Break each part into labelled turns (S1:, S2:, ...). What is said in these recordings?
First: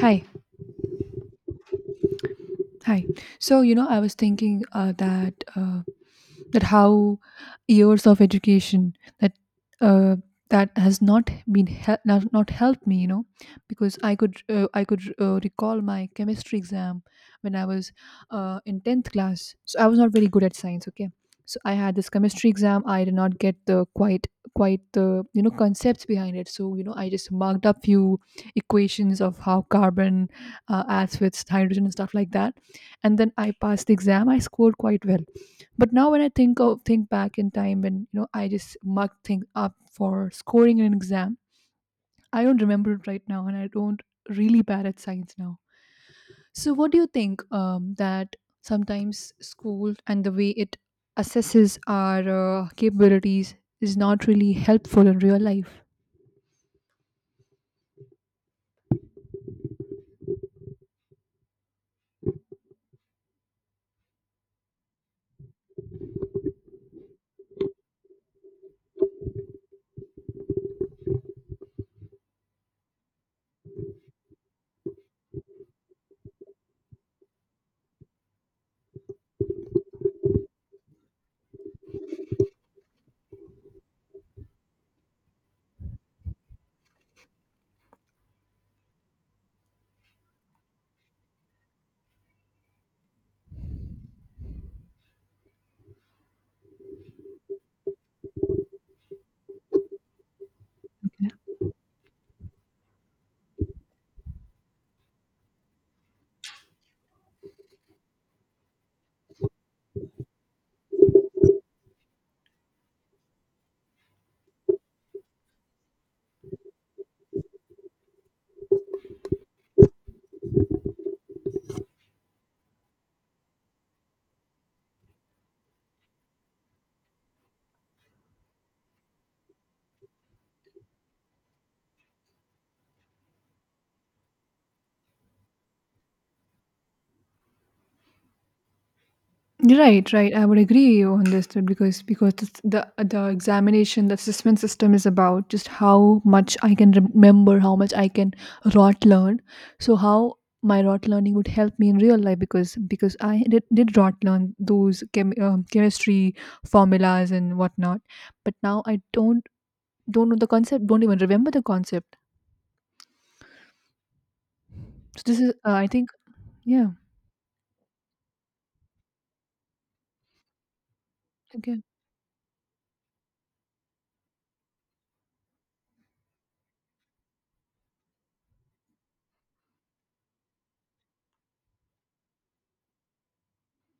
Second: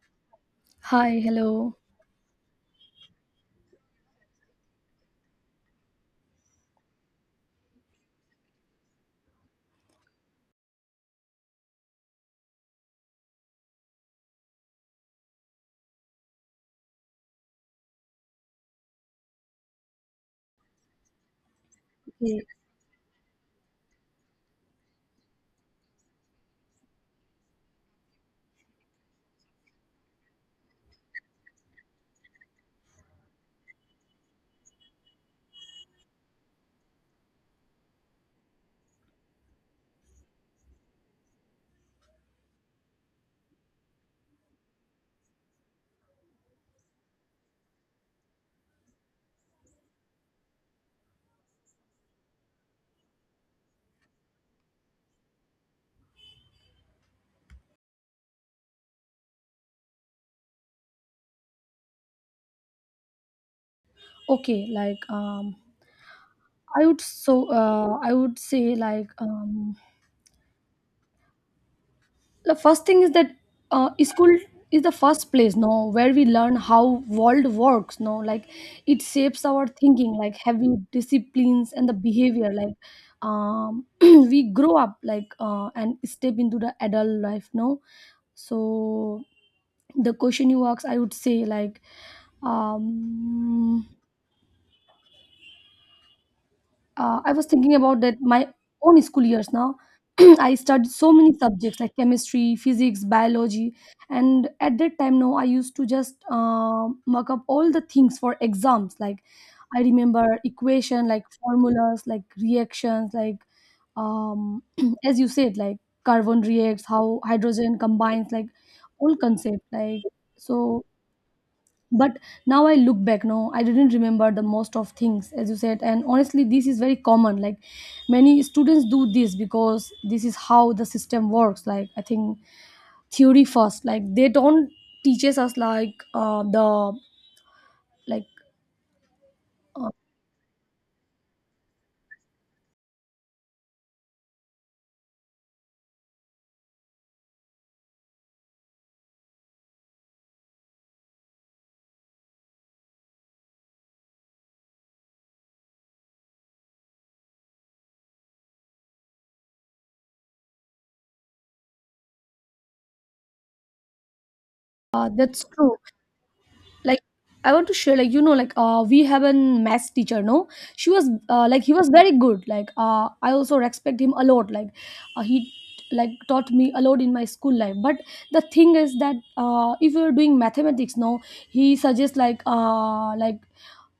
S1: Hi,
S2: Hi, hello.
S1: hi. So, you know, I was thinking that how years of education that uh, that has not been not helped me, you know, because I could I could recall my chemistry exam when I was in 10th class. So I was not very good at science, okay. So I had this chemistry exam. I did not get the quite the, you know, concepts behind it, so you know I just marked up few equations of how carbon adds with hydrogen and stuff like that. And then I passed the exam, I scored quite well. But now when I think back in time, when you know I just mucked things up for scoring in an exam, I don't remember it right now, and I don't really bad at science now. So what do you think, that sometimes school and the way it assesses our capabilities is not really helpful in real life?
S2: Okay, like I would say like the first thing is that school is the first place, no, where we learn how world works, no, like it shapes our thinking, like having disciplines and the behavior, like we grow up like and step into the adult life, no. So the question you ask, I would say like um I was thinking about that my own school years now. I studied so many subjects like chemistry, physics, biology, and at that time, no, I used to just mark up all the things for exams. Like I remember equation, like formulas, like reactions, like um, as you said, like carbon reacts, how hydrogen combines, like all concept, like so but now I look back, no, I didn't remember the most of things as you said, and honestly this is very common, like many students do this because this is how the system works, like I think theory first, like they don't teaches us like the like uh,
S1: Right, right. I would agree on this too, because it's the examination, the assessment system is about just how much I can remember, how much I can rot learn. So how my rot learning would help me in real life, because I did rot learn those chemistry formulas and whatnot, but now I don't know the concept, don't even remember the concept. So this
S2: that's
S1: is,
S2: true.
S1: I think, yeah.
S2: Like I want to share, like you know, like we have an maths teacher, no, she was like he
S1: Okay.
S2: was very good, like I also respect him a lot. Like he like taught me a lot in my school life, but the thing is that if you're doing mathematics, no, he suggests like uh, like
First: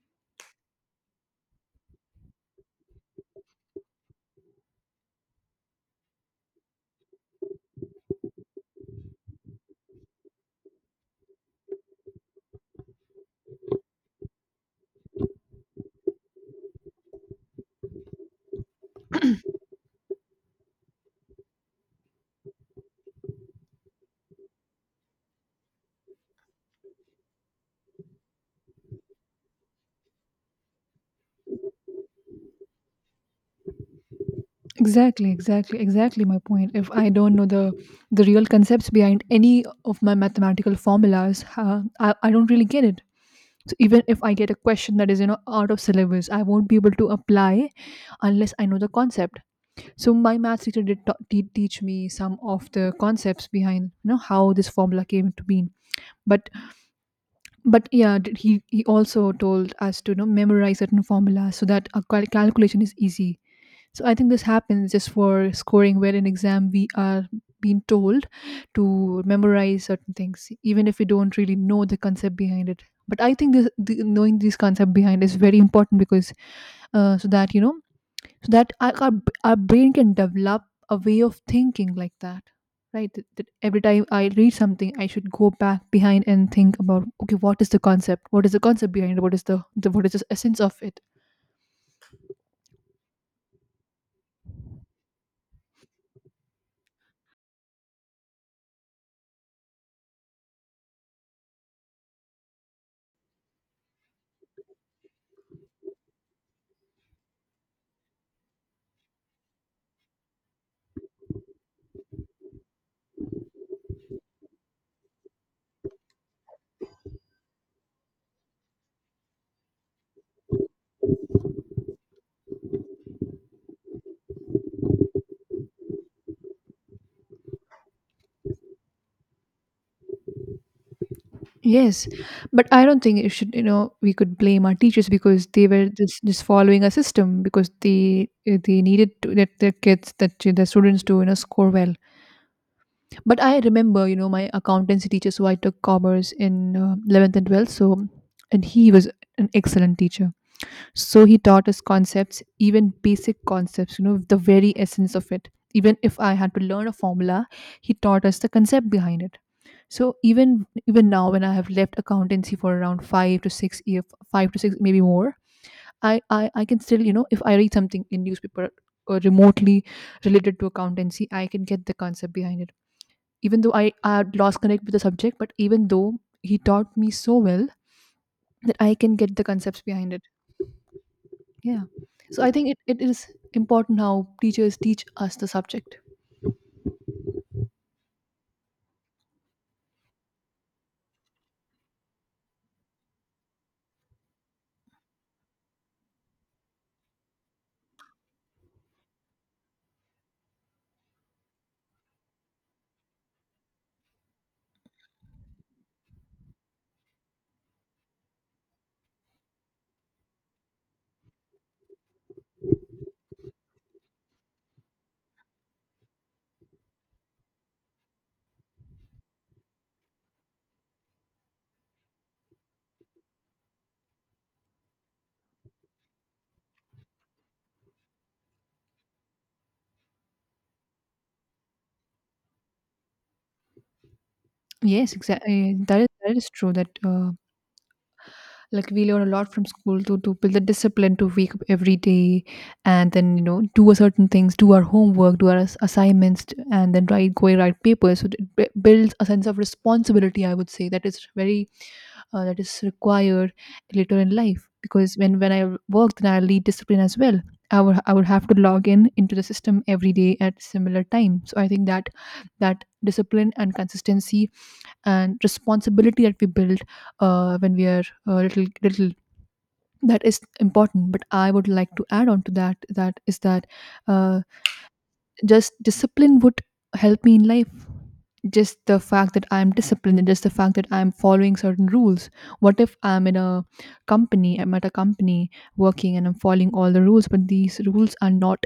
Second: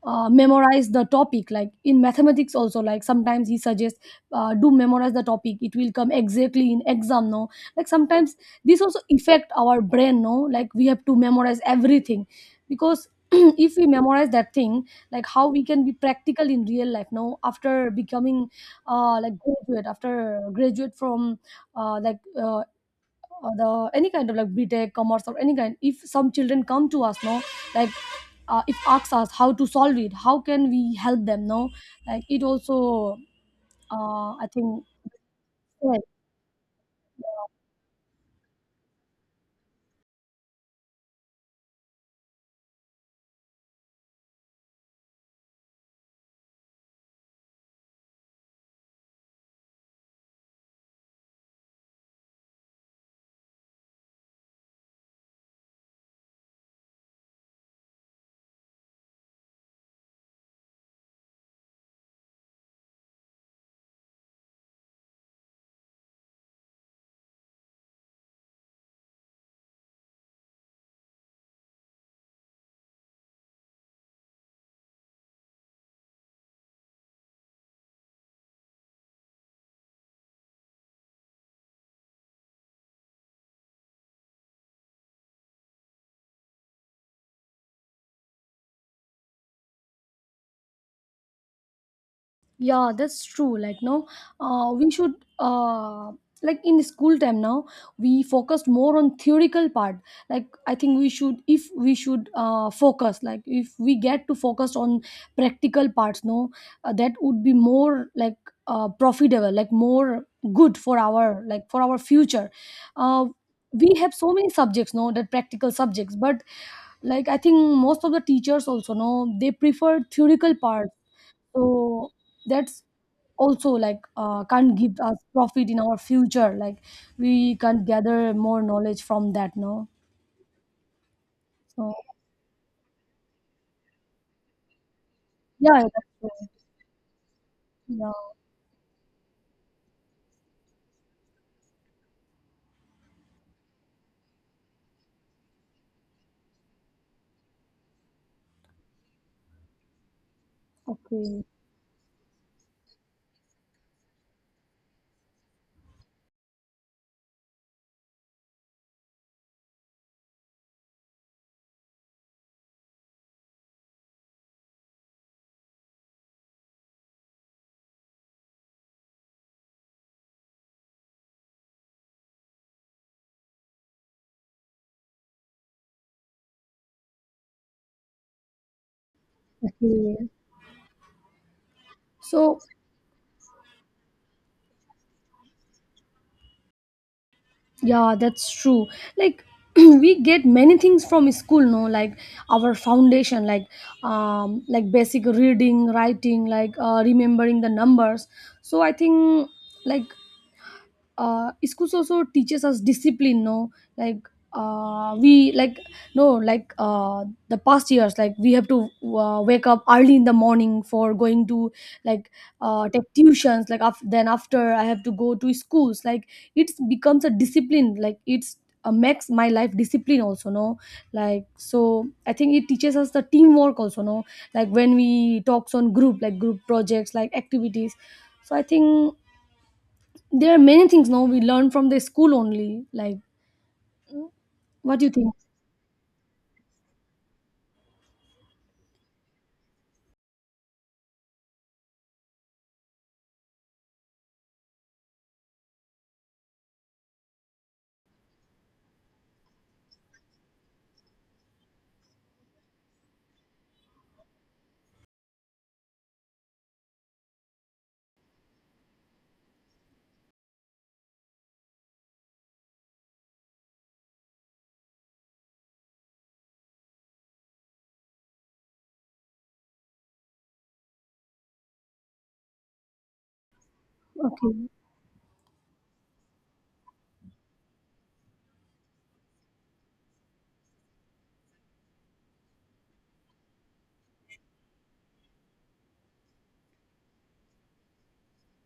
S2: uh, memorize the topic, like in mathematics also, like sometimes he suggests do memorize the topic, it will come exactly in exam, no, like sometimes this also affect our brain, no, like we have to memorize everything because if we memorize that thing, like how we can be practical in real life now after becoming like graduate after graduate from uh, like uh, the any kind of like btech commerce or any kind, if some children come to us now, like if asks us how to solve it, how can we help them, no, like it also I think.
S1: Exactly, exactly,
S2: Yeah,
S1: exactly my point. If I don't know the real concepts behind any of my mathematical formulas, I don't really get it. So even if I get a question that is, you know, out of syllabus, I won't be able to apply unless I know the concept. So my math teacher did teach me some of the concepts behind, you know, how this formula came to be. But yeah, did he also told us to, you know, memorize certain formulas so that our calculation is easy. So I think this happens just for scoring, where in exam we are being told to memorize certain things even if we don't really know the concept behind it. But I think knowing this concept behind is very important because, so that you know, so that our brain can develop a way of thinking like that. Right, that every time I read something I should go back behind and think about, okay, what is the concept, what is the concept behind it, what is the what is the essence of it?
S2: yeah, that's true. Like, no, we should uh, like in school time now, we focused more on theoretical part. Like, I think we should if we should focus, like if we get to focus on practical parts, no, that would be more like profitable, like more good for our like for our future. Uh, we have so many subjects, no, that practical subjects, but like I think most of the teachers also know they prefer theoretical part. So that's also like can't give us profit in our future, like we can't gather more knowledge from that, no. So
S1: Yes, but I don't think it should, you know, we could blame our teachers because they
S2: yeah,
S1: were
S2: that's
S1: just
S2: true.
S1: just following a system, because
S2: Yeah.
S1: they needed to, that their students to, you know, score well. But I remember, you know, my accountancy teacher. So I took commerce in, 11th and 12th. So, and he was an excellent teacher. So he
S2: Okay.
S1: taught us concepts, even basic concepts, you know, the very essence of it. Even if I had to learn a formula, he taught us the concept behind it. So even, even now when I have left accountancy for around 5 to 6 year, 5 to 6 maybe more, i I can still, you know, if I read something in newspaper or remotely related to accountancy, I can get the concept behind it. Even though I had lost connect with the subject, but even though, he taught me so well that I can get the concepts behind it.
S2: Okay.
S1: Yeah. So I
S2: So
S1: think it is important how teachers teach us the subject.
S2: yeah, that's true. Like we get many things from school, no, like our foundation, like basic reading writing, like remembering the numbers. So I think like schools also teaches us discipline, no, like we like no like the past years, like we have to wake up early in the morning for going to like take tuitions, like then after I have to go to schools, like it becomes a discipline, like it's makes my life discipline also, no, like. So I think it teaches us the teamwork also, no, like when we talks on group, like group projects, like activities. So I think there are many things now we learn from the school only. Like, what do you
S1: Yes,
S2: think?
S1: exactly. That is true. That, like we learn a lot from school to build the discipline to wake up every day, and then you know do a certain things, do our homework, do our assignments and then write go and write papers. So it builds a sense of responsibility, I would say, that is very, that is required later in life. Because when I work, then I lead discipline as well. I would, I would have to log in into the system every day at similar time, so I think that, that discipline and consistency and responsibility that we build when we are little, little, that is important. But I would like to add on to that, that is that, uh,
S2: Okay.
S1: just discipline would help me in life. Just the fact that I'm disciplined, and just the fact that I'm following certain rules. What if I'm in a company, I'm at a company working and I'm following all the rules, but these rules are not,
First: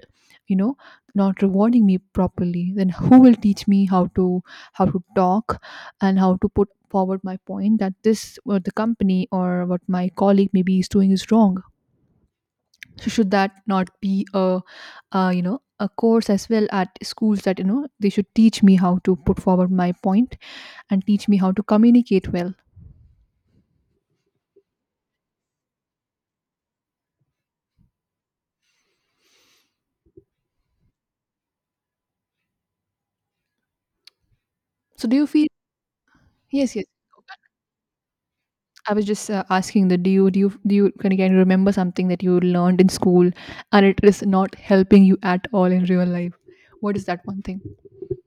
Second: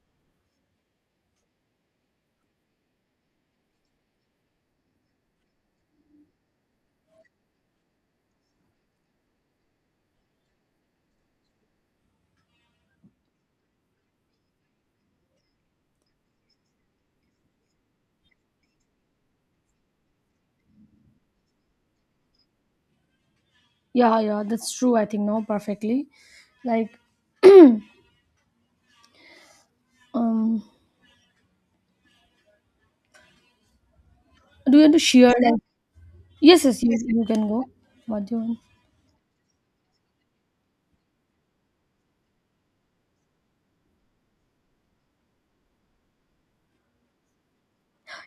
S1: you know, not rewarding me properly. Then who will teach me how to talk and how to put forward my point, that this what the company or what my colleague maybe is doing is wrong? So should that not be a, you know, a course as well at schools, that you know they should teach me how to put forward my point and teach me how to communicate well?
S2: Yeah, yeah, that's true. I think now perfectly. Like, um, do you want to
S1: So do you
S2: share?
S1: feel,
S2: Like, yes,
S1: yes,
S2: yes,
S1: yes,
S2: you can go. What do you want?
S1: I was just asking that, do you can you remember something that you learned in school and it is not helping you at all in real life? What is that one thing,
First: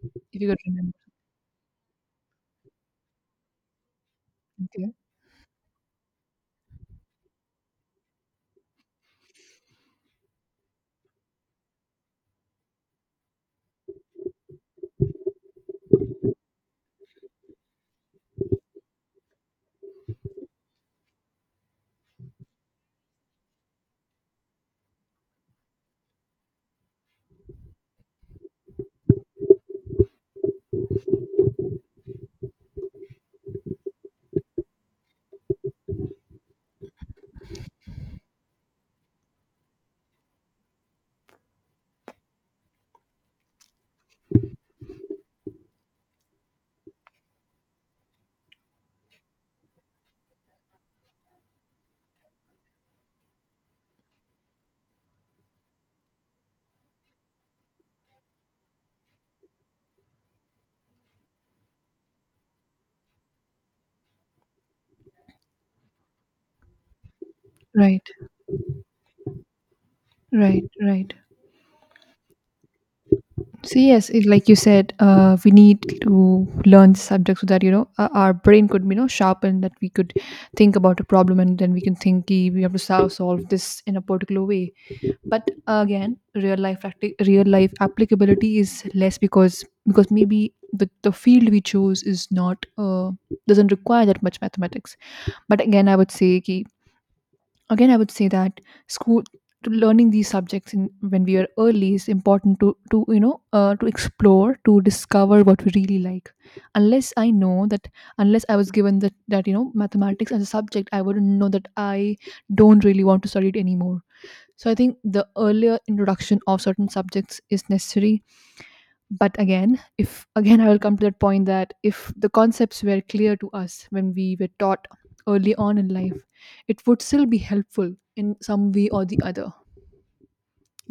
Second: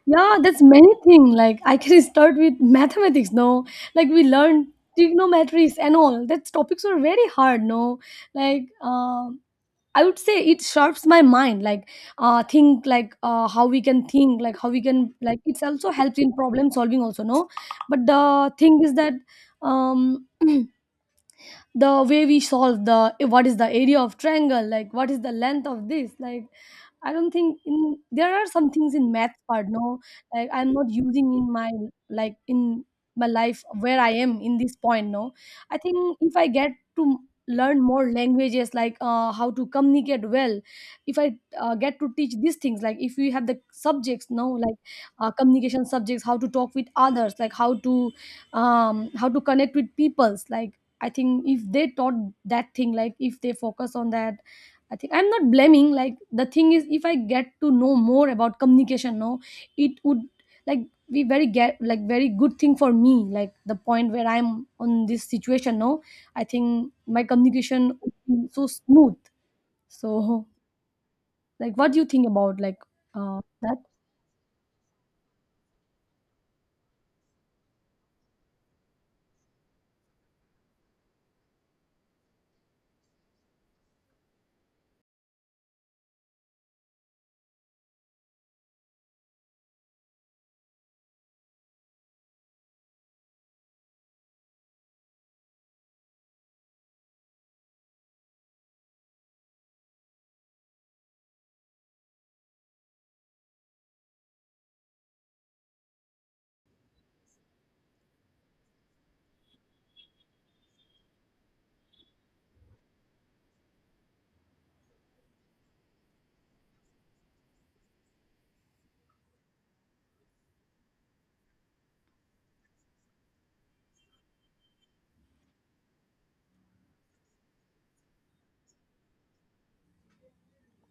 S2: Yeah,
S1: if you could
S2: that's
S1: remember
S2: many things. Like, I can start with mathematics. No, like we learned
S1: something?
S2: trigonometries and all. That topics were very hard. No, like, I would say it sharps my mind, like think like how we can think, like how we can, like it's also helps in problem solving also, no. But the thing is that um, the way we solve the what is the area of triangle, like what is the length of this, like I don't think in there are some things in math part, no, like I'm not using in my like in my life where I am in this point, no. I think if I get to learn more languages, like how to communicate well, if I get to teach these things, like if we have the subjects, no, like communication subjects, how to talk with others, like how to connect with peoples, like I think if they taught that thing, like if they focus on that, I think I'm not blaming, like the thing is if I get to know more about communication, no, it would like be very get like very good thing for me, like the point where I'm on this situation, no, I think my communication
S1: Right,
S2: would be so smooth. So
S1: right, right.
S2: like what do you think about like that.
S1: So yes, it, like you said, we need to learn the subject so that, you know, our brain could, you know, sharpen, that we could think about a problem and then we can think, "Ki, we have to solve this in a particular way. But again, real life real life applicability is less, because maybe the field we chose is not, doesn't require that much mathematics. But again, I would say that, again i would say that school, to learning these subjects in, when we are early, is important to, you know, to explore, to discover what we really like. Unless I know that, unless I was given that, you know, mathematics as a subject, I wouldn't know that I don't really want to study it anymore. So I think the earlier introduction of certain subjects is necessary. But again, if again I will come to that point that if the concepts were clear to us when we were taught early on in life, it would still be helpful in some way or the other,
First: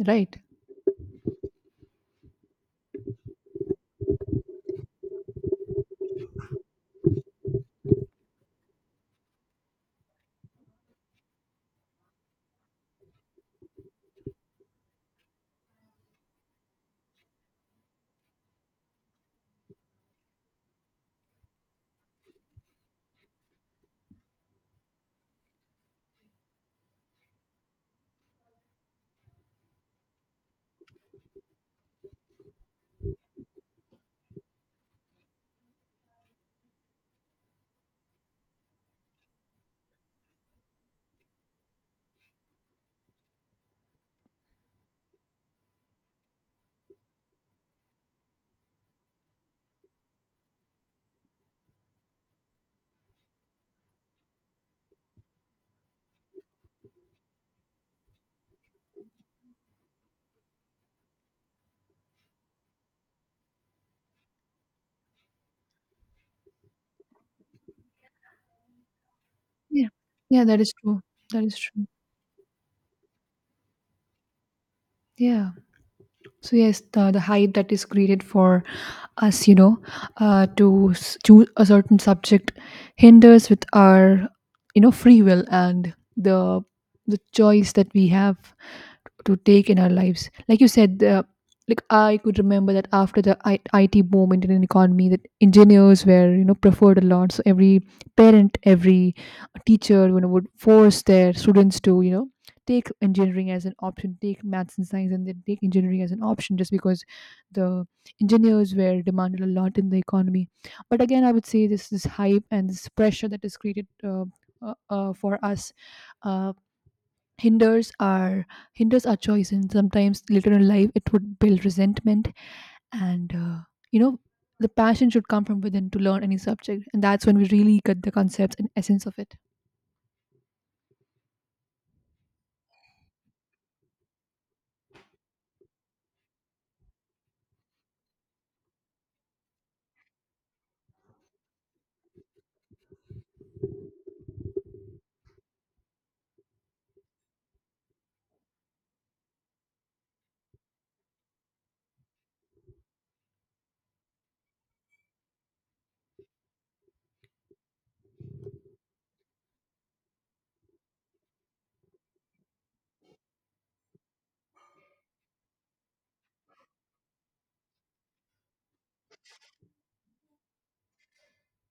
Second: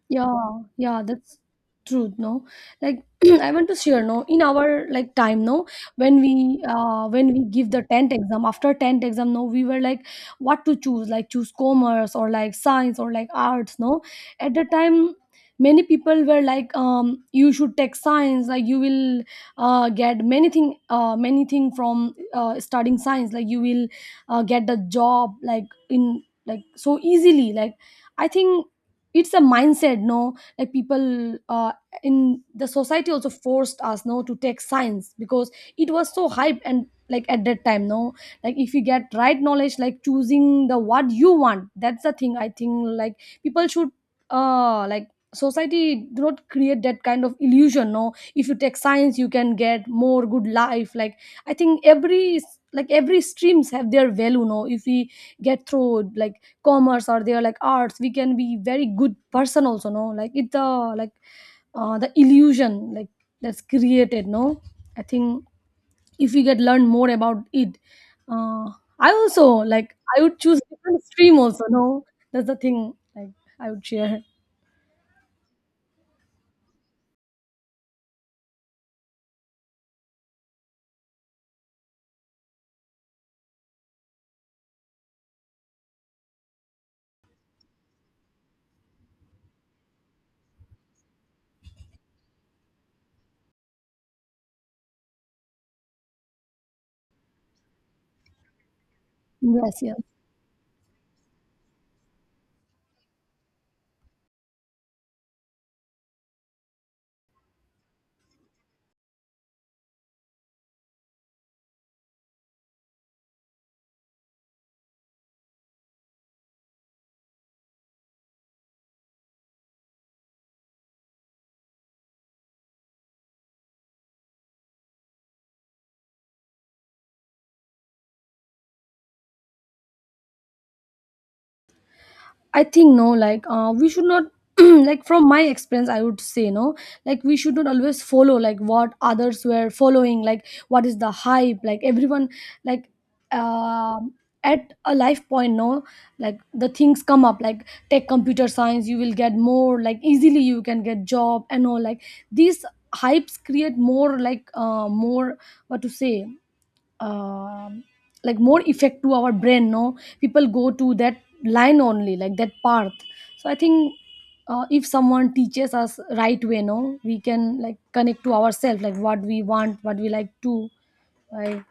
S1: right?
S2: Yeah, yeah, that's true, no? Like I want to share, no, in our like time, no, when we give the 10th exam, after 10th exam, no, we were like what to choose, like choose commerce or like science or like arts, no? At the time many people were like you should take science, like you will get many thing from studying science, like you will get the job like in like so easily, like I think it's a mindset, no, like people in the society also forced us, no, to take science because it was so hype and like at that time, no, like if you get right knowledge, like choosing the what you want, that's the thing I think. Like people should like society do not create that kind of illusion, no, if you take science you can get more good life, like. I think every like every streams have their value. No, if we get through like commerce or their like arts, we can be very good person also. No, like it's the like the illusion like that's created. No, I think if we get learn more about it, uh, I also
S1: Yeah,
S2: like I would
S1: yeah, that
S2: choose
S1: is true,
S2: different stream
S1: that is
S2: also.
S1: true.
S2: No, that's the thing. Like I would share.
S1: Yeah. So yes, the hype that is created for us, you know, to choose a certain subject, hinders with our, you know, free will and the choice that we have to take in our lives. Like you said, like I could remember that after the IT boom, Indian economy, that engineers were, you know, preferred a lot. So every parent, every
S2: Yes, yes.
S1: teacher, you know, would force their students to, you know, take engineering as an option, take maths and science, and then take engineering as an option, just because the engineers were demanded a lot in the economy. But again, I would say this, this hype and this pressure that is created, for us, uh, hinders our, hinders our choice, and sometimes later in life it would build resentment. And you know, the passion should come from within to learn any subject, and that's when we really get the concepts and essence of it.
S2: I think no, like we should not like from my experience I would say no, like we should not always follow like what others were following, like what is the hype, like everyone like um at a life point, no, like the things come up, like take computer science you will get more, like easily you can get job and all, like these hypes create more like more what to say um like more effect to our brain, no, people go to that line only, like that path. So I think if someone teaches us right way, no, we can like connect to ourselves, like what we want, what we like to like.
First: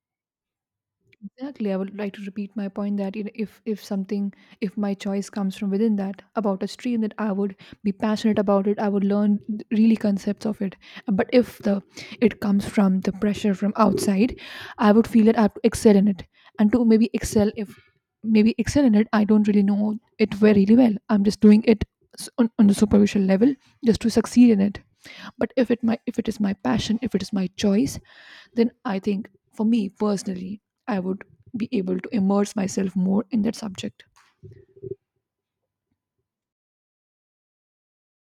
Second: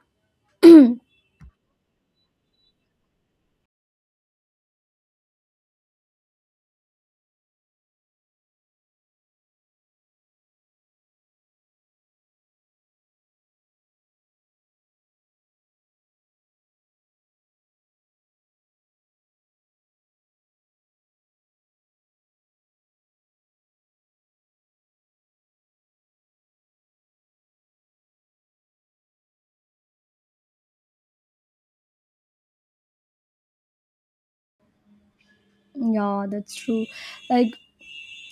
S1: Exactly. I would like to repeat my point that, you know, if something, if my choice comes from within, that about a stream that I would be passionate about it, I would learn really concepts of it. But if the it comes from the pressure from outside, I would feel that I have to excel in it. And to maybe excel, if maybe excel in it, I don't really know it very really well. I'm just doing it on the superficial level just to succeed in it. But if it my, if it is my passion, if it is my choice, then I think, for me personally, I would be able to immerse myself more in that subject.
S2: Yeah, that's true. Like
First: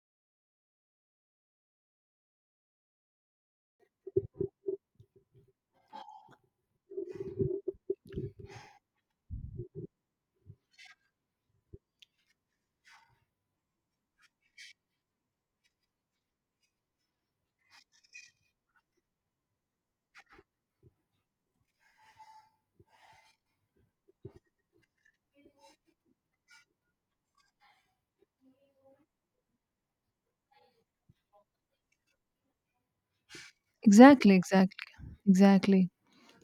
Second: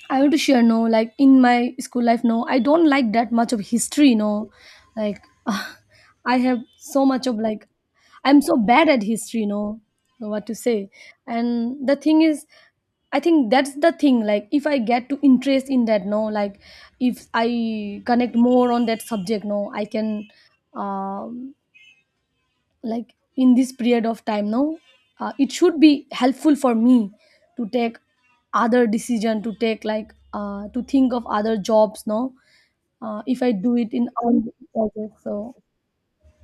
S2: I want to share, no, like in my school life, no, I don't like that much of history, no, like I have so much of like I'm so bad at history, no, what to say. And the thing is, I think that's the thing, like if I get to interest in that, no, like if I connect more on that subject, no, I can um like in this period of time now, it should be helpful for me to take other decision, to take like to think of other jobs now. If I do it in
S1: Exactly,
S2: all
S1: exactly,
S2: projects so
S1: exactly.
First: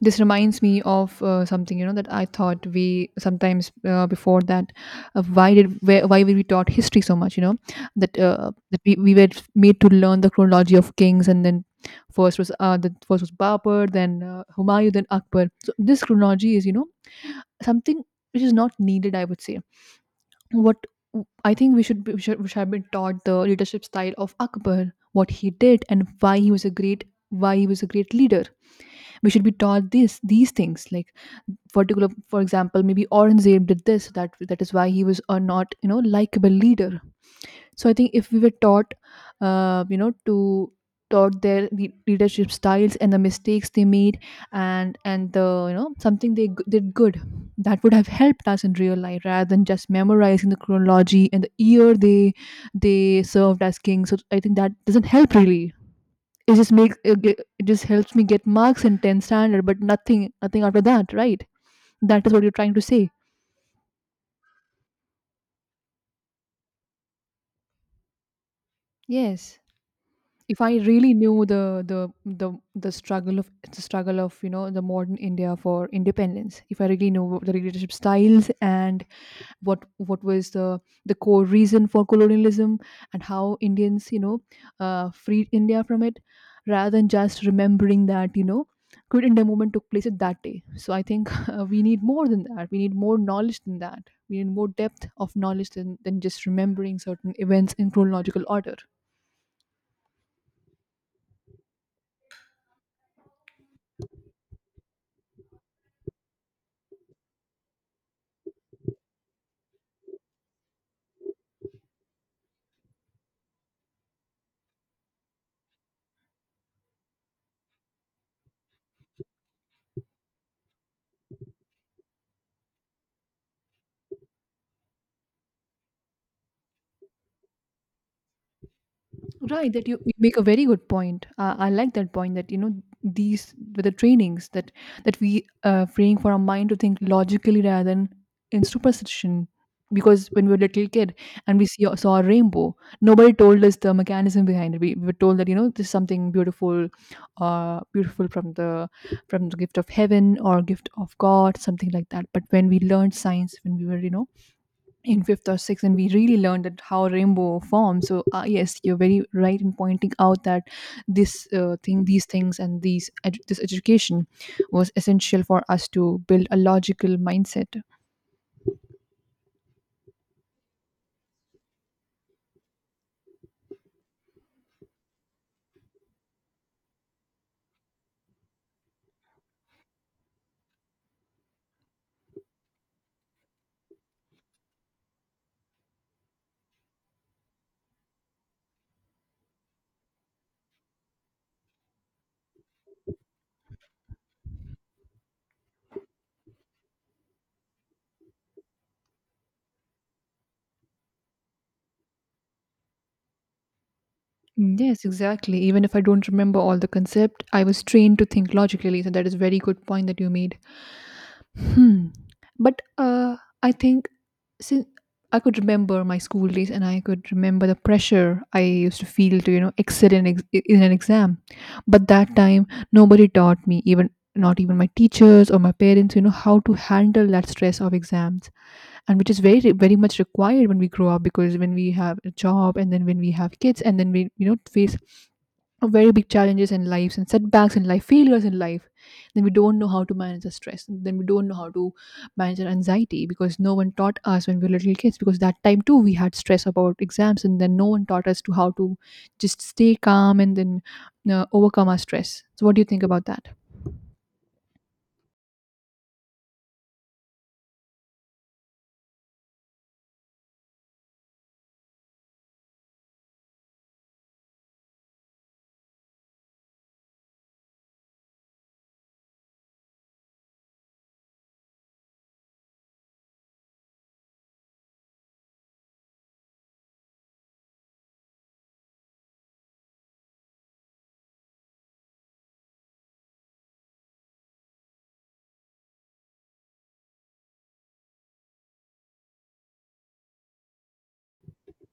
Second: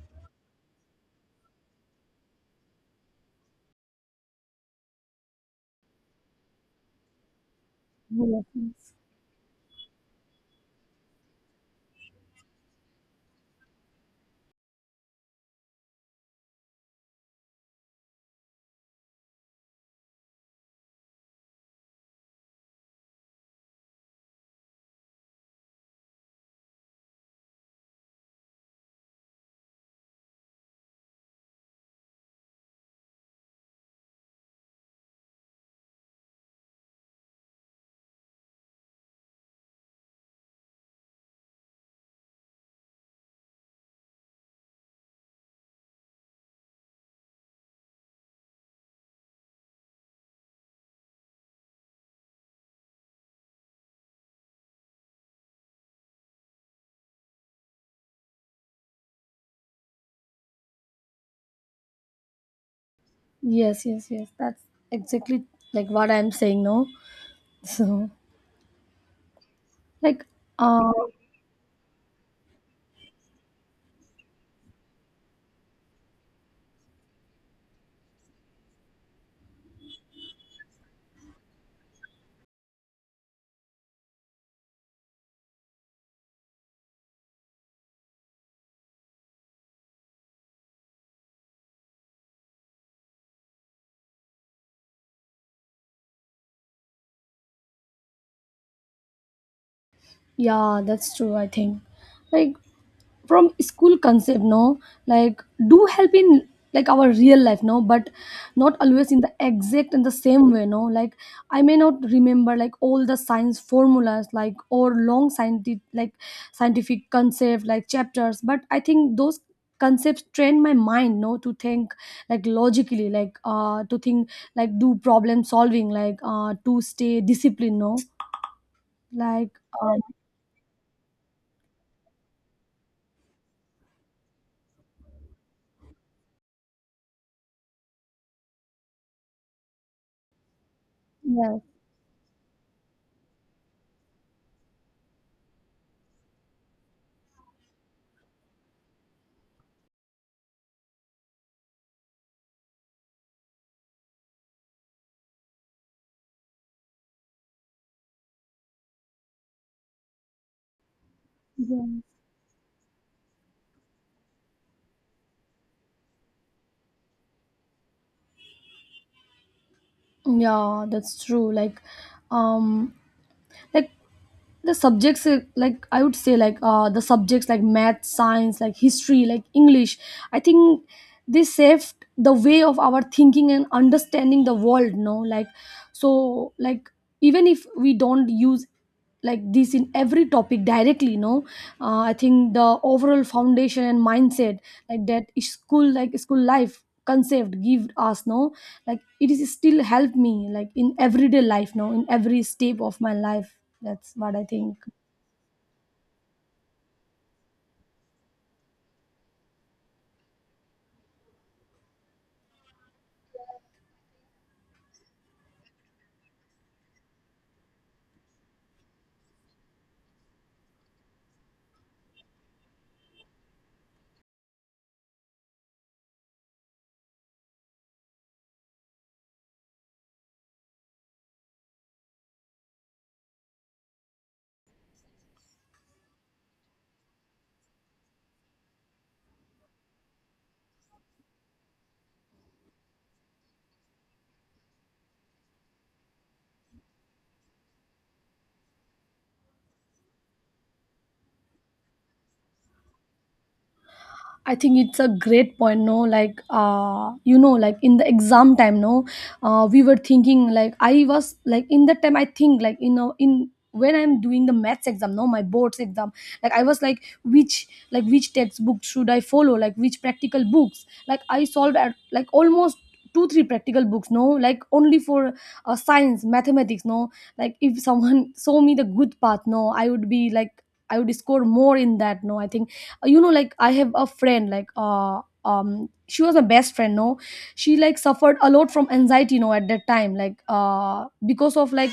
S1: This reminds me of something you know that I thought we sometimes before that why were we taught history so much, you know, that
S2: yeah.
S1: we were made to learn the chronology of kings. And then first was the first was Babur, then Humayun, then Akbar. So this chronology is, you know, something which is not needed, I would say. What I think, we should, be, we should have been taught the leadership style of Akbar, what he did, and why he was a great leader. We should be taught this these things, like particular, for example, maybe Aurangzeb did this, that is why he was a not, you know, likable leader. So I think if we were taught to taught their leadership styles and the mistakes they made, and the, you know, something they did good, that would have helped us in real life rather than just memorizing the chronology and the year they served as king. So I think that doesn't help really. It just makes it ge- it just helps me get marks in 10th standard, but nothing after that, right? That is what you're trying to say.
S2: Yes, yes, yes, that's exactly like what I'm saying now. So
S1: Yes,
S2: like
S1: if I
S2: uh,
S1: really knew the the struggle of the struggle of, you know, the modern India for independence, if I really knew what the leadership styles and what was the core reason for colonialism and how Indians, you know, freed India from it, rather than just remembering that, you know, Quit India movement took place at that day. So I think we need more than that. We need more knowledge than that. We need more depth of knowledge than just remembering certain events in chronological order.
S2: Yeah, that's true, I think. Like from school concept, no? Like do help in like our real life, no, but not always in the exact and the same way, no. Like I may not remember like all the science formulas, like or long scientific like scientific concept, like chapters, but I think those concepts train my mind, no, to think like logically, like to think like do problem solving, like to stay disciplined, no, like
S1: Right, that
S2: um,
S1: you make a very good point. I like that point that, you know, these with the trainings that we praying for our mind to think logically rather than in superstition. Because when we were little kid
S2: yeah.
S1: and we saw a rainbow, nobody told us the mechanism behind it. We were told that, you know, this is something beautiful, beautiful from the gift of heaven or gift of God, something like that. But when we learned science, when we were, you know, in fifth or sixth and we really learned that how rainbow forms. So yes, you're very right in pointing out that this
S2: Yeah,
S1: thing these things and this education was essential for us to build a logical mindset.
S2: yeah, that's true. Um, like the subjects, like I would say, like the subjects like math, science, like history, like English. I think they saved the way of our thinking and understanding the world. No, like so, like even if we don't use like this in every topic directly, no, I think the overall foundation and mindset, like that is school, like school life concept give us, no, like it is still help me like in everyday life now in every step of my life. That's what I think.
S1: Mm, yes, exactly, even if I don't remember all the concept, I was trained to think logically, so that is very good point that you made. Hmm. But I think since I could remember my school days and I could remember the pressure I used to feel to, you know, excel in, in an exam. But that time, nobody taught me, even not even my teachers or my parents, you know, how to handle that stress of exams. And which is very, very much required when we grow up, because when we have a job and then when we have kids and then we, you know, face of very big challenges in lives and setbacks in life, failures in life, then we don't know how to manage the stress. Then we don't know how to manage our anxiety, because no one taught us when we were little kids. Because that time too, we had stress about exams, and then no one taught us to how to just stay calm and then overcome our stress. So, what do you think about that?
S2: I think it's a great point, no? Like, like in the exam time, no, we were thinking like I was like in that time I think like you know in when I'm doing the maths exam, no, my boards exam, like I was like which textbook should I follow, like which practical books, like I solved at like almost 2-3 practical books, no, like only for science, mathematics, no, like if someone saw me the good path, no, I would be like I would score more in that, no, I think like I have a friend like she was my best friend, no, she like suffered a lot from anxiety, at that time, like because of like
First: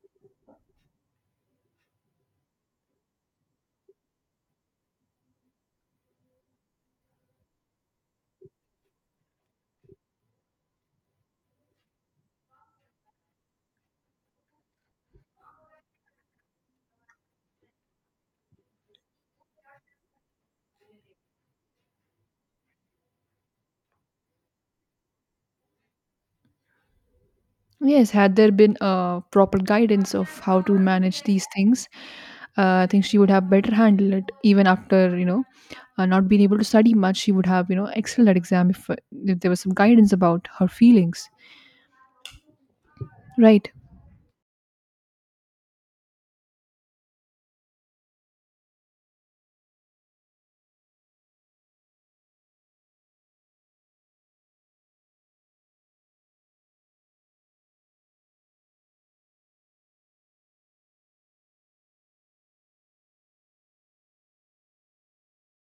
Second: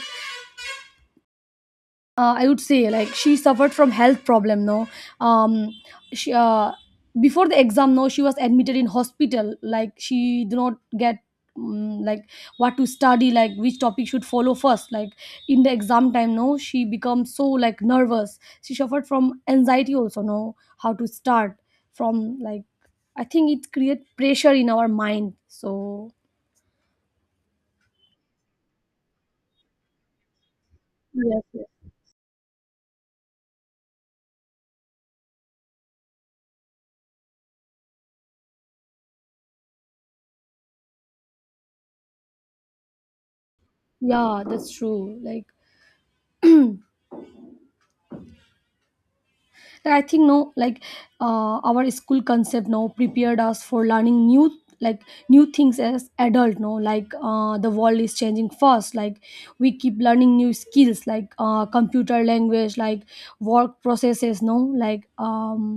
S2: I would say like she suffered from health problem. No, um, she before the exam, no, she was admitted in hospital. Like she did not get like what to study, like which topic should follow first. Like in the exam time, no, she becomes so like nervous. She suffered from anxiety also. No, how to start from like I think it create pressure in our mind. So
S1: Yes, had there been a proper guidance of how to manage
S2: yes,
S1: these
S2: yes.
S1: things, I think she would have better handled it. Even after, you know, not being able to study much, she would have, you know, excelled at exam if there was some guidance about her feelings. Right.
S2: Yeah, that's true. Like I think, no, like our school concept now prepared us for learning new like new things as adult, no, like the world is changing fast, like we keep learning new skills like computer language, like work processes, no, like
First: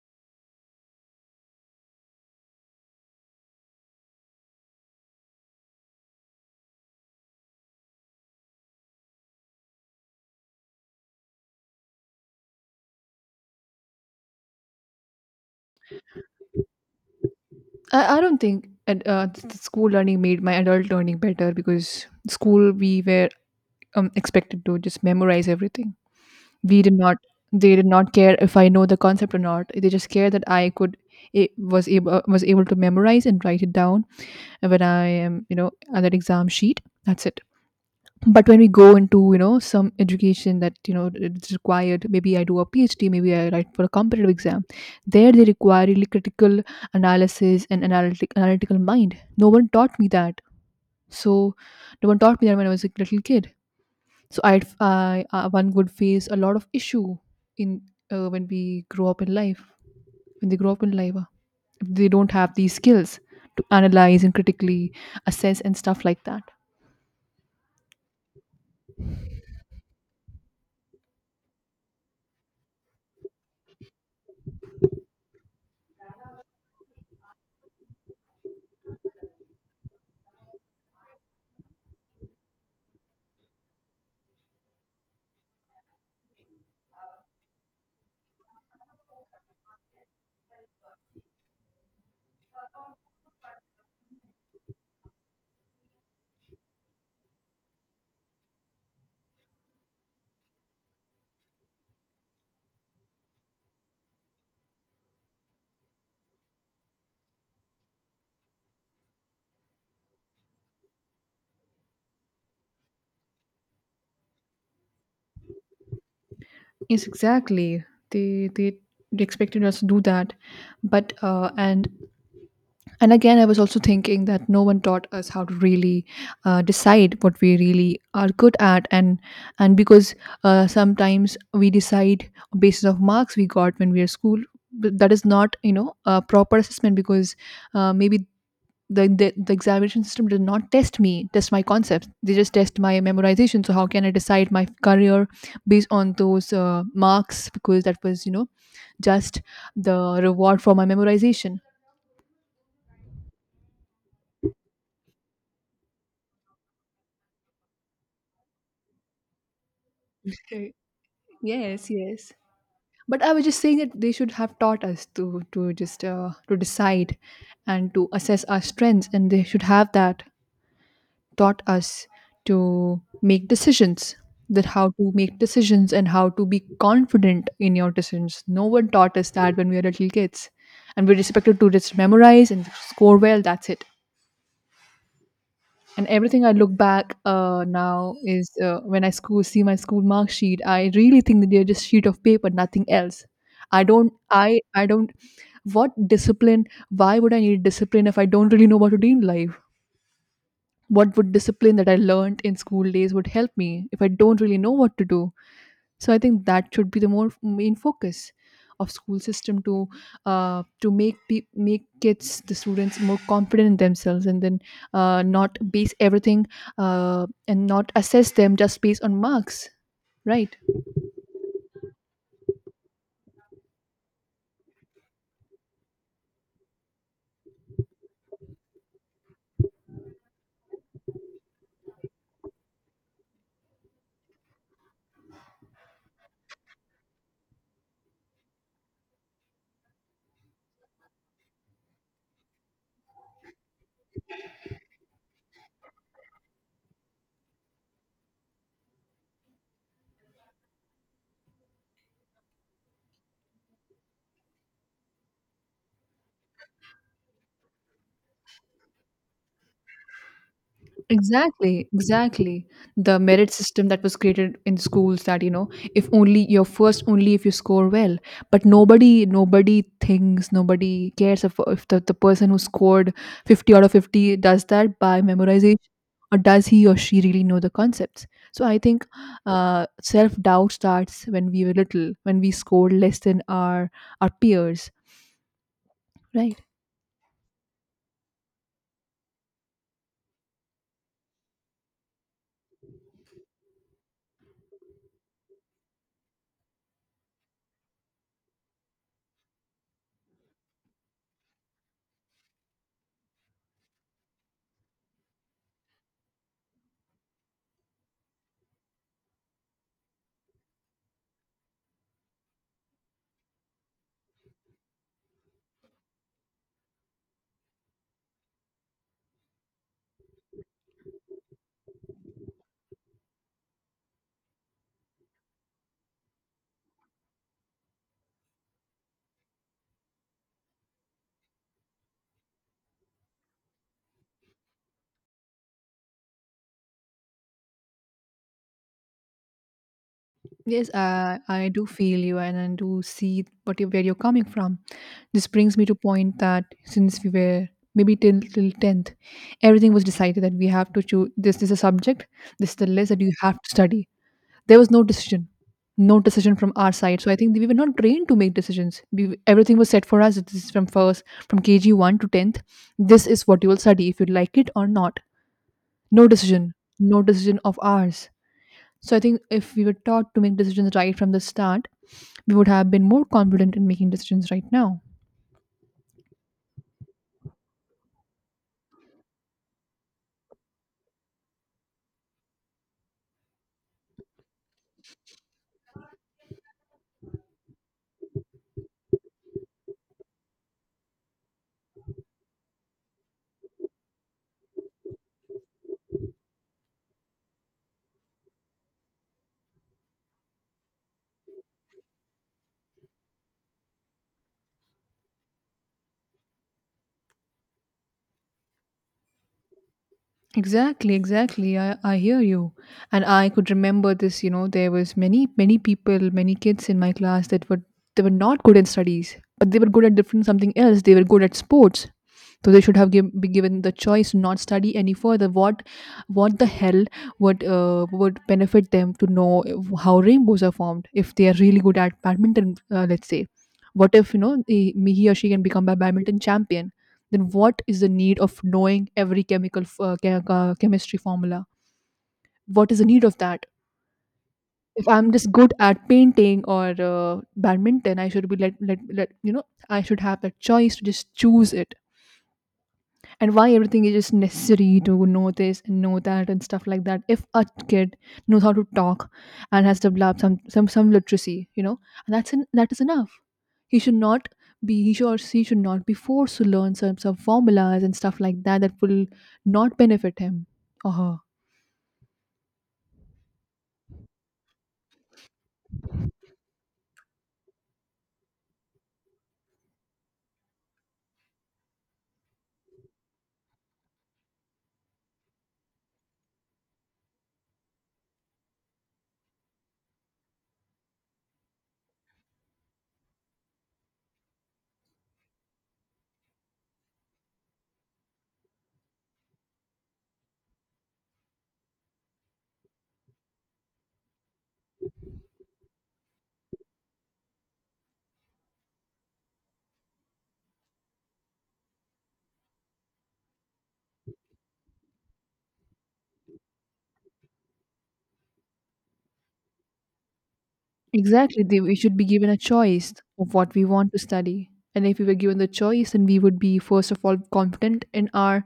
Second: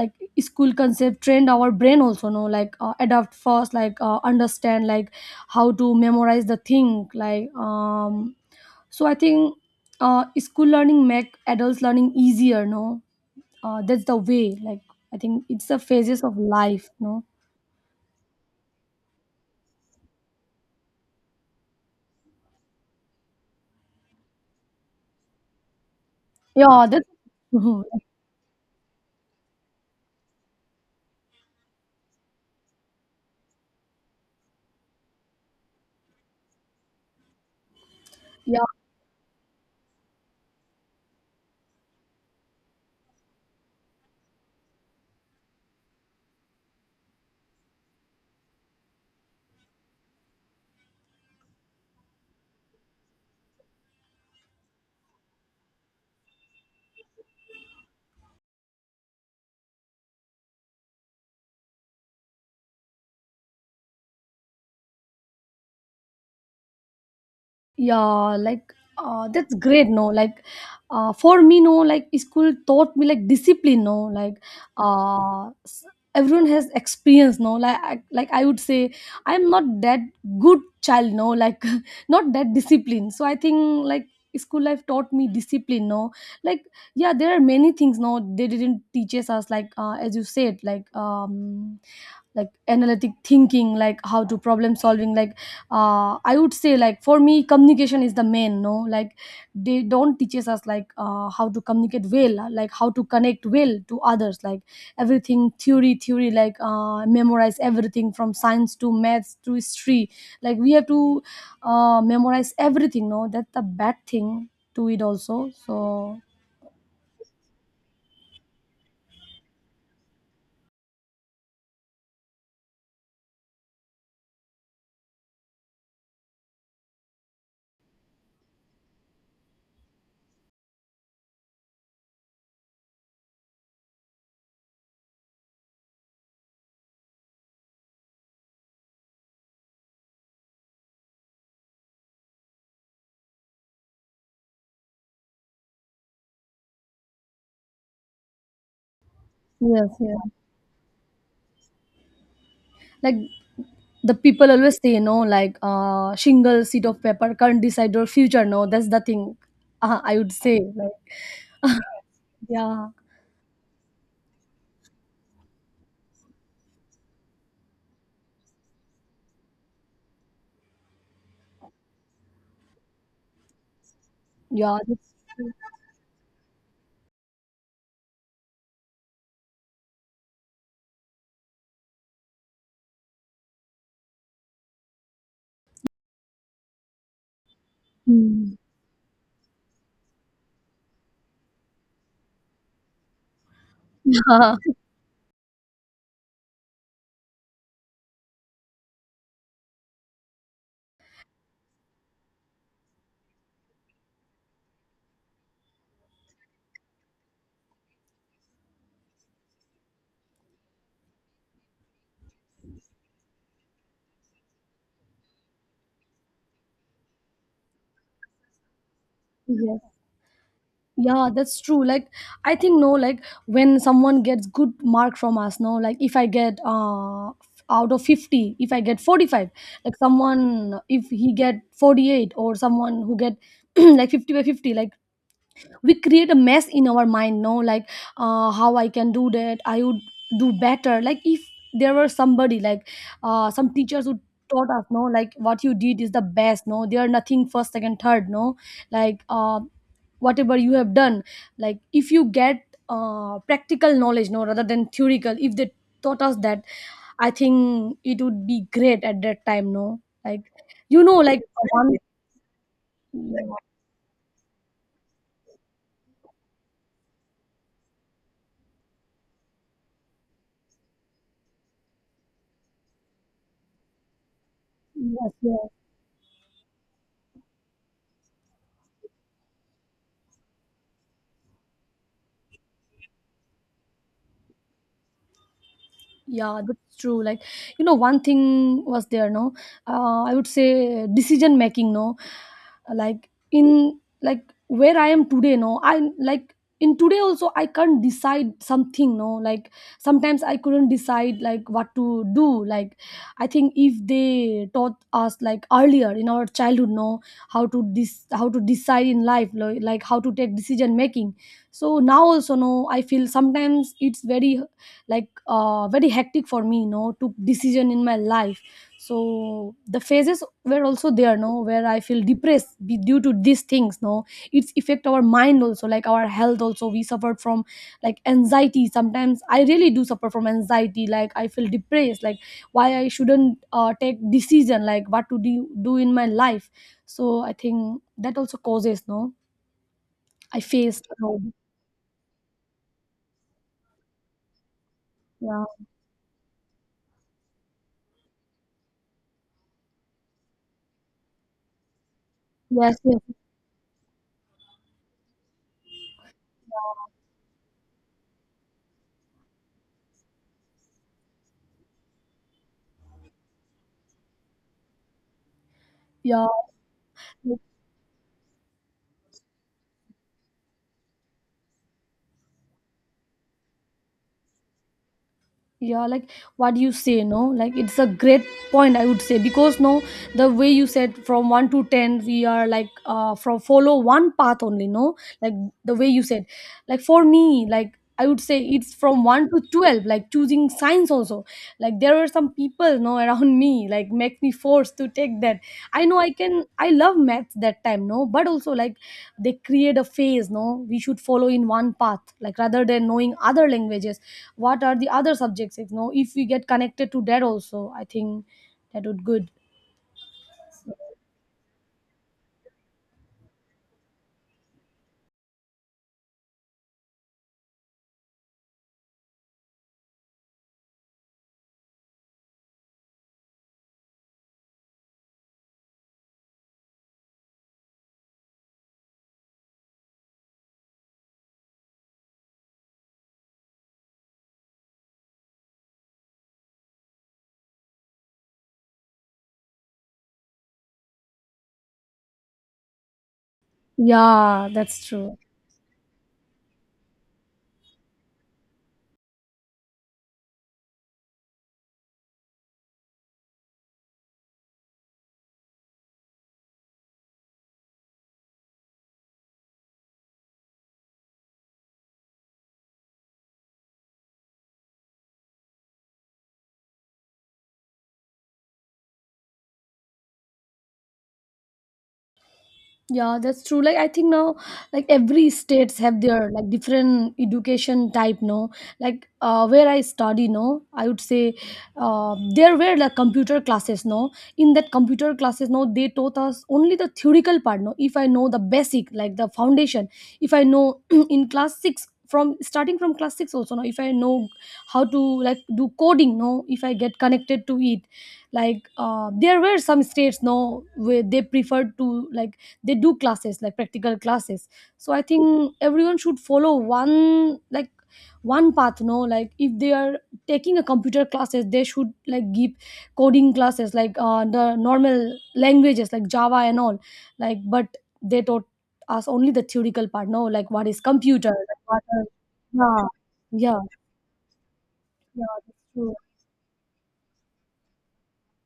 S2: like school concept trained our brain also, no, like adapt fast, like understand like how to memorize the thing, like so I think school learning make adults learning easier, no, that's the way. Like I think it's the phases of life, no.
S1: I don't think school learning made my adult learning better, because school we were expected to just memorize everything. We
S2: Yeah,
S1: did
S2: that's
S1: not. They did not care if I know the concept or not. They just care that I could it was able to memorize and write it down when I am, you know, at that exam sheet. That's it. But when
S2: yeah
S1: we go into, you know, some education that, you know, it's required, maybe I do a PhD, maybe I write for a competitive exam, there they require really critical analysis and analytical mind. No one taught me that. So, no one taught me that when I was a little kid. So, one would face a lot of issue in when we grow up in life, when they grow up in life, if they don't have these skills to analyze and critically assess and stuff like that.
S2: yeah. Like that's great, no. Like for me, no, like school taught me like discipline, no. Like uh s- everyone has experience, no. Like I would say I'm not that good child, no, like not that disciplined. So I think like school life taught me discipline, no, like yeah there are many things, no, they didn't teaches us like, as you said, like analytic thinking, like how to problem solving, like I would say like for me communication is the main, no. Like they don't teaches us like how to communicate well, like how to connect well to others, like everything theory theory, like memorize everything from science to maths to history, like we have to memorize everything, no, that's a bad thing to it also so.
S1: Yes, exactly. They they they expected us to do that, but and again, I was also thinking that no one taught us how to really decide what we really are good at, and because sometimes we decide on basis of marks we got when we are school. But that is not, you know, a proper assessment, because maybe the examination system did not test my concepts, they just test my memorization. So how can I decide my career based on those marks, because that was, you know, just
S2: Yes,
S1: the
S2: yes.
S1: reward for my memorization.
S2: Like the people always say, no, like single sheet of paper can't decide your future, no, that's the thing, I would say
S1: Right.
S2: like.
S1: Yes, yes.
S2: Yeah,
S1: But I was just saying that they should have taught us to just to decide and to assess our strengths, and they should have that taught us to make decisions, that
S2: yeah,
S1: how to
S2: that's
S1: make
S2: true.
S1: decisions and how to be confident in your decisions. No one taught us that when we were little kids, and we're expected to just memorize and score well, that's it. And everything I look back now is
S2: Mm.
S1: when I school see my school mark sheet, I really think that they're just sheet of paper, nothing else. i don't i i don't, what discipline, why would I need discipline if I don't really know what to do in life, what would discipline that I learned in school days would help me if I don't really know what to do. So I think that should be the more main focus of school system to make kids the students more confident in themselves, and then not base everything and not assess them just based on marks,
S2: Yeah, yes,
S1: right?
S2: yeah, that's true. Like, I think, no, like when someone gets good mark from us, no, like if I get out of 50, if I get 45, like someone if he get 48, or someone who get like 50 by 50, like we create a mess in our mind, no, like how I can do that, I would do better. Like if there were somebody like some teachers who taught us, no, like what you did is the best, no, there are nothing first second third, no, like whatever you have done, like if you get practical knowledge, no, rather than theoretical, if they taught us that, I think it would be great at that time, no, like you know like
S1: Exactly,
S2: one
S1: exactly. The merit system that was created in schools, that, you know, if only you're first, only if you score well. But nobody thinks, nobody cares if, the person who scored 50 out of 50 does that by
S2: yes, yes.
S1: memorization, or does he or she really know the concepts. So I think self doubt starts when we were little, when we scored less than our peers, right?
S2: Yeah, that's true. Like, you know, one thing was there, no? I would say decision making, no? Like, where I am today, no? In today also, I can't decide something, no? Like, sometimes I couldn't decide, like, what to do. Like, I think if they taught us, like, earlier in our childhood, no? How to how to decide in life, like, how to take decision making. So now also, no? I feel sometimes it's very like very hectic for me, you know, to decision in my life. So the phases were also there, no, where I feel depressed due to these things, no, it's affect our mind also, like our health also we suffered from like anxiety. Sometimes I really do suffer from anxiety, like I feel depressed like why I shouldn't take decision like what to do in my life. So I think that also causes, no, I
S1: Yes,
S2: faced
S1: I do feel you and I do see what you, where you're coming from. This brings me
S2: yeah
S1: to point that since we were maybe till tenth, everything was decided that we have to choose this, this is a subject, this is the
S2: yes
S1: list that
S2: yes
S1: you have to study. There was no decision, no decision from our side. So I think we were not trained to make decisions. We, everything was set for us. This is from first, from KG one to tenth. This is what you will study if you like it or not. No
S2: yeah,
S1: decision, no
S2: yeah
S1: decision of ours. So I think if we were taught to make decisions right from the start, we would have been more confident in making decisions right now.
S2: yeah. Like what you say, no, like it's a great point, I would say, because no the way you said from 1 to 10 we are like from follow one path only, no, like the way you said like for me like I would say it's from 1 to 12 like choosing science also, like there were some people, no, around me, like make me forced to take that. I know, i can, I love math that time, no, but also like they create a phase, no, we should follow in one path like rather than knowing other languages, what are the other subjects, you know, if we get connected to that also, I think that would good.
S1: Exactly, exactly. I hear you. And I could remember this, you know, there was many, many people, many kids in my class that were, they were not good at studies, but they were good at different something else. They were good at sports. So they should have be given the choice to not study any further. What the hell would benefit them to know how rainbows are formed if they are really good at badminton? Let's say, what if, you know, he or she can become a badminton champion? Then what is the need of knowing every chemistry formula, what is the need of that
S2: Yeah, that's
S1: if I'm
S2: true.
S1: just good at painting or badminton? I should be let, you know, I should have that choice to just choose it. And why everything is just necessary to know this and know that and stuff like that, if a kid knows how to talk and has developed some literacy, you know, and that is enough. He should not be, he should or she should not be forced to learn some formulas and stuff like that that will not benefit him or her.
S2: Yeah, that's true. Like I think now, like every states have their like different education type. No, like where I study, no, I would say there were like computer classes. No, in that computer classes, no, they taught us only the theoretical part. No, if I know the basic, like the foundation, if I know in class six, from starting from class six also, no, if I know how to like do coding, no, if I get connected to it, like there were some states, no, where they preferred to like they do classes like practical classes. So I think everyone should follow one like one path, no, like if they are taking a computer classes, they should like give coding classes, like the normal languages like java and all, like but they taught us only the theoretical part, no, like what is computer,
S1: Exactly. They,
S2: like
S1: we
S2: what
S1: should be
S2: are,
S1: given a choice of
S2: yeah
S1: what
S2: yeah
S1: we want to study. And if we were
S2: yeah
S1: given the
S2: that's
S1: choice,
S2: true
S1: then we would be, first of all, confident in our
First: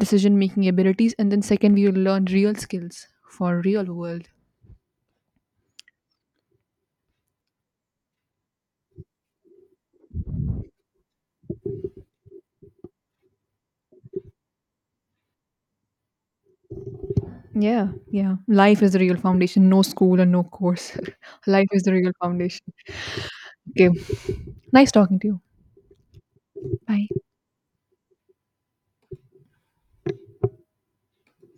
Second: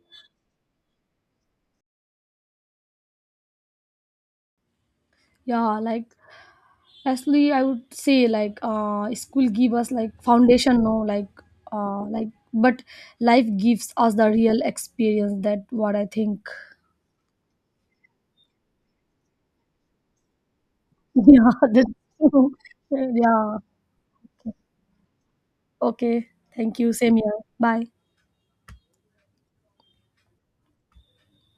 S1: decision making abilities. And then, second, we will learn real skills for real world.
S2: yeah. Like actually, I would say like school give us like foundation, no, like but life gives us the real experience. That what I think.
S1: Yeah, yeah. Life is the real foundation. No school and no course.
S2: Yeah,
S1: Life is
S2: that's
S1: the real
S2: true.
S1: foundation.
S2: Yeah.
S1: Okay. Nice talking to you.
S2: Okay. Thank you.
S1: Bye.
S2: Same here. Bye.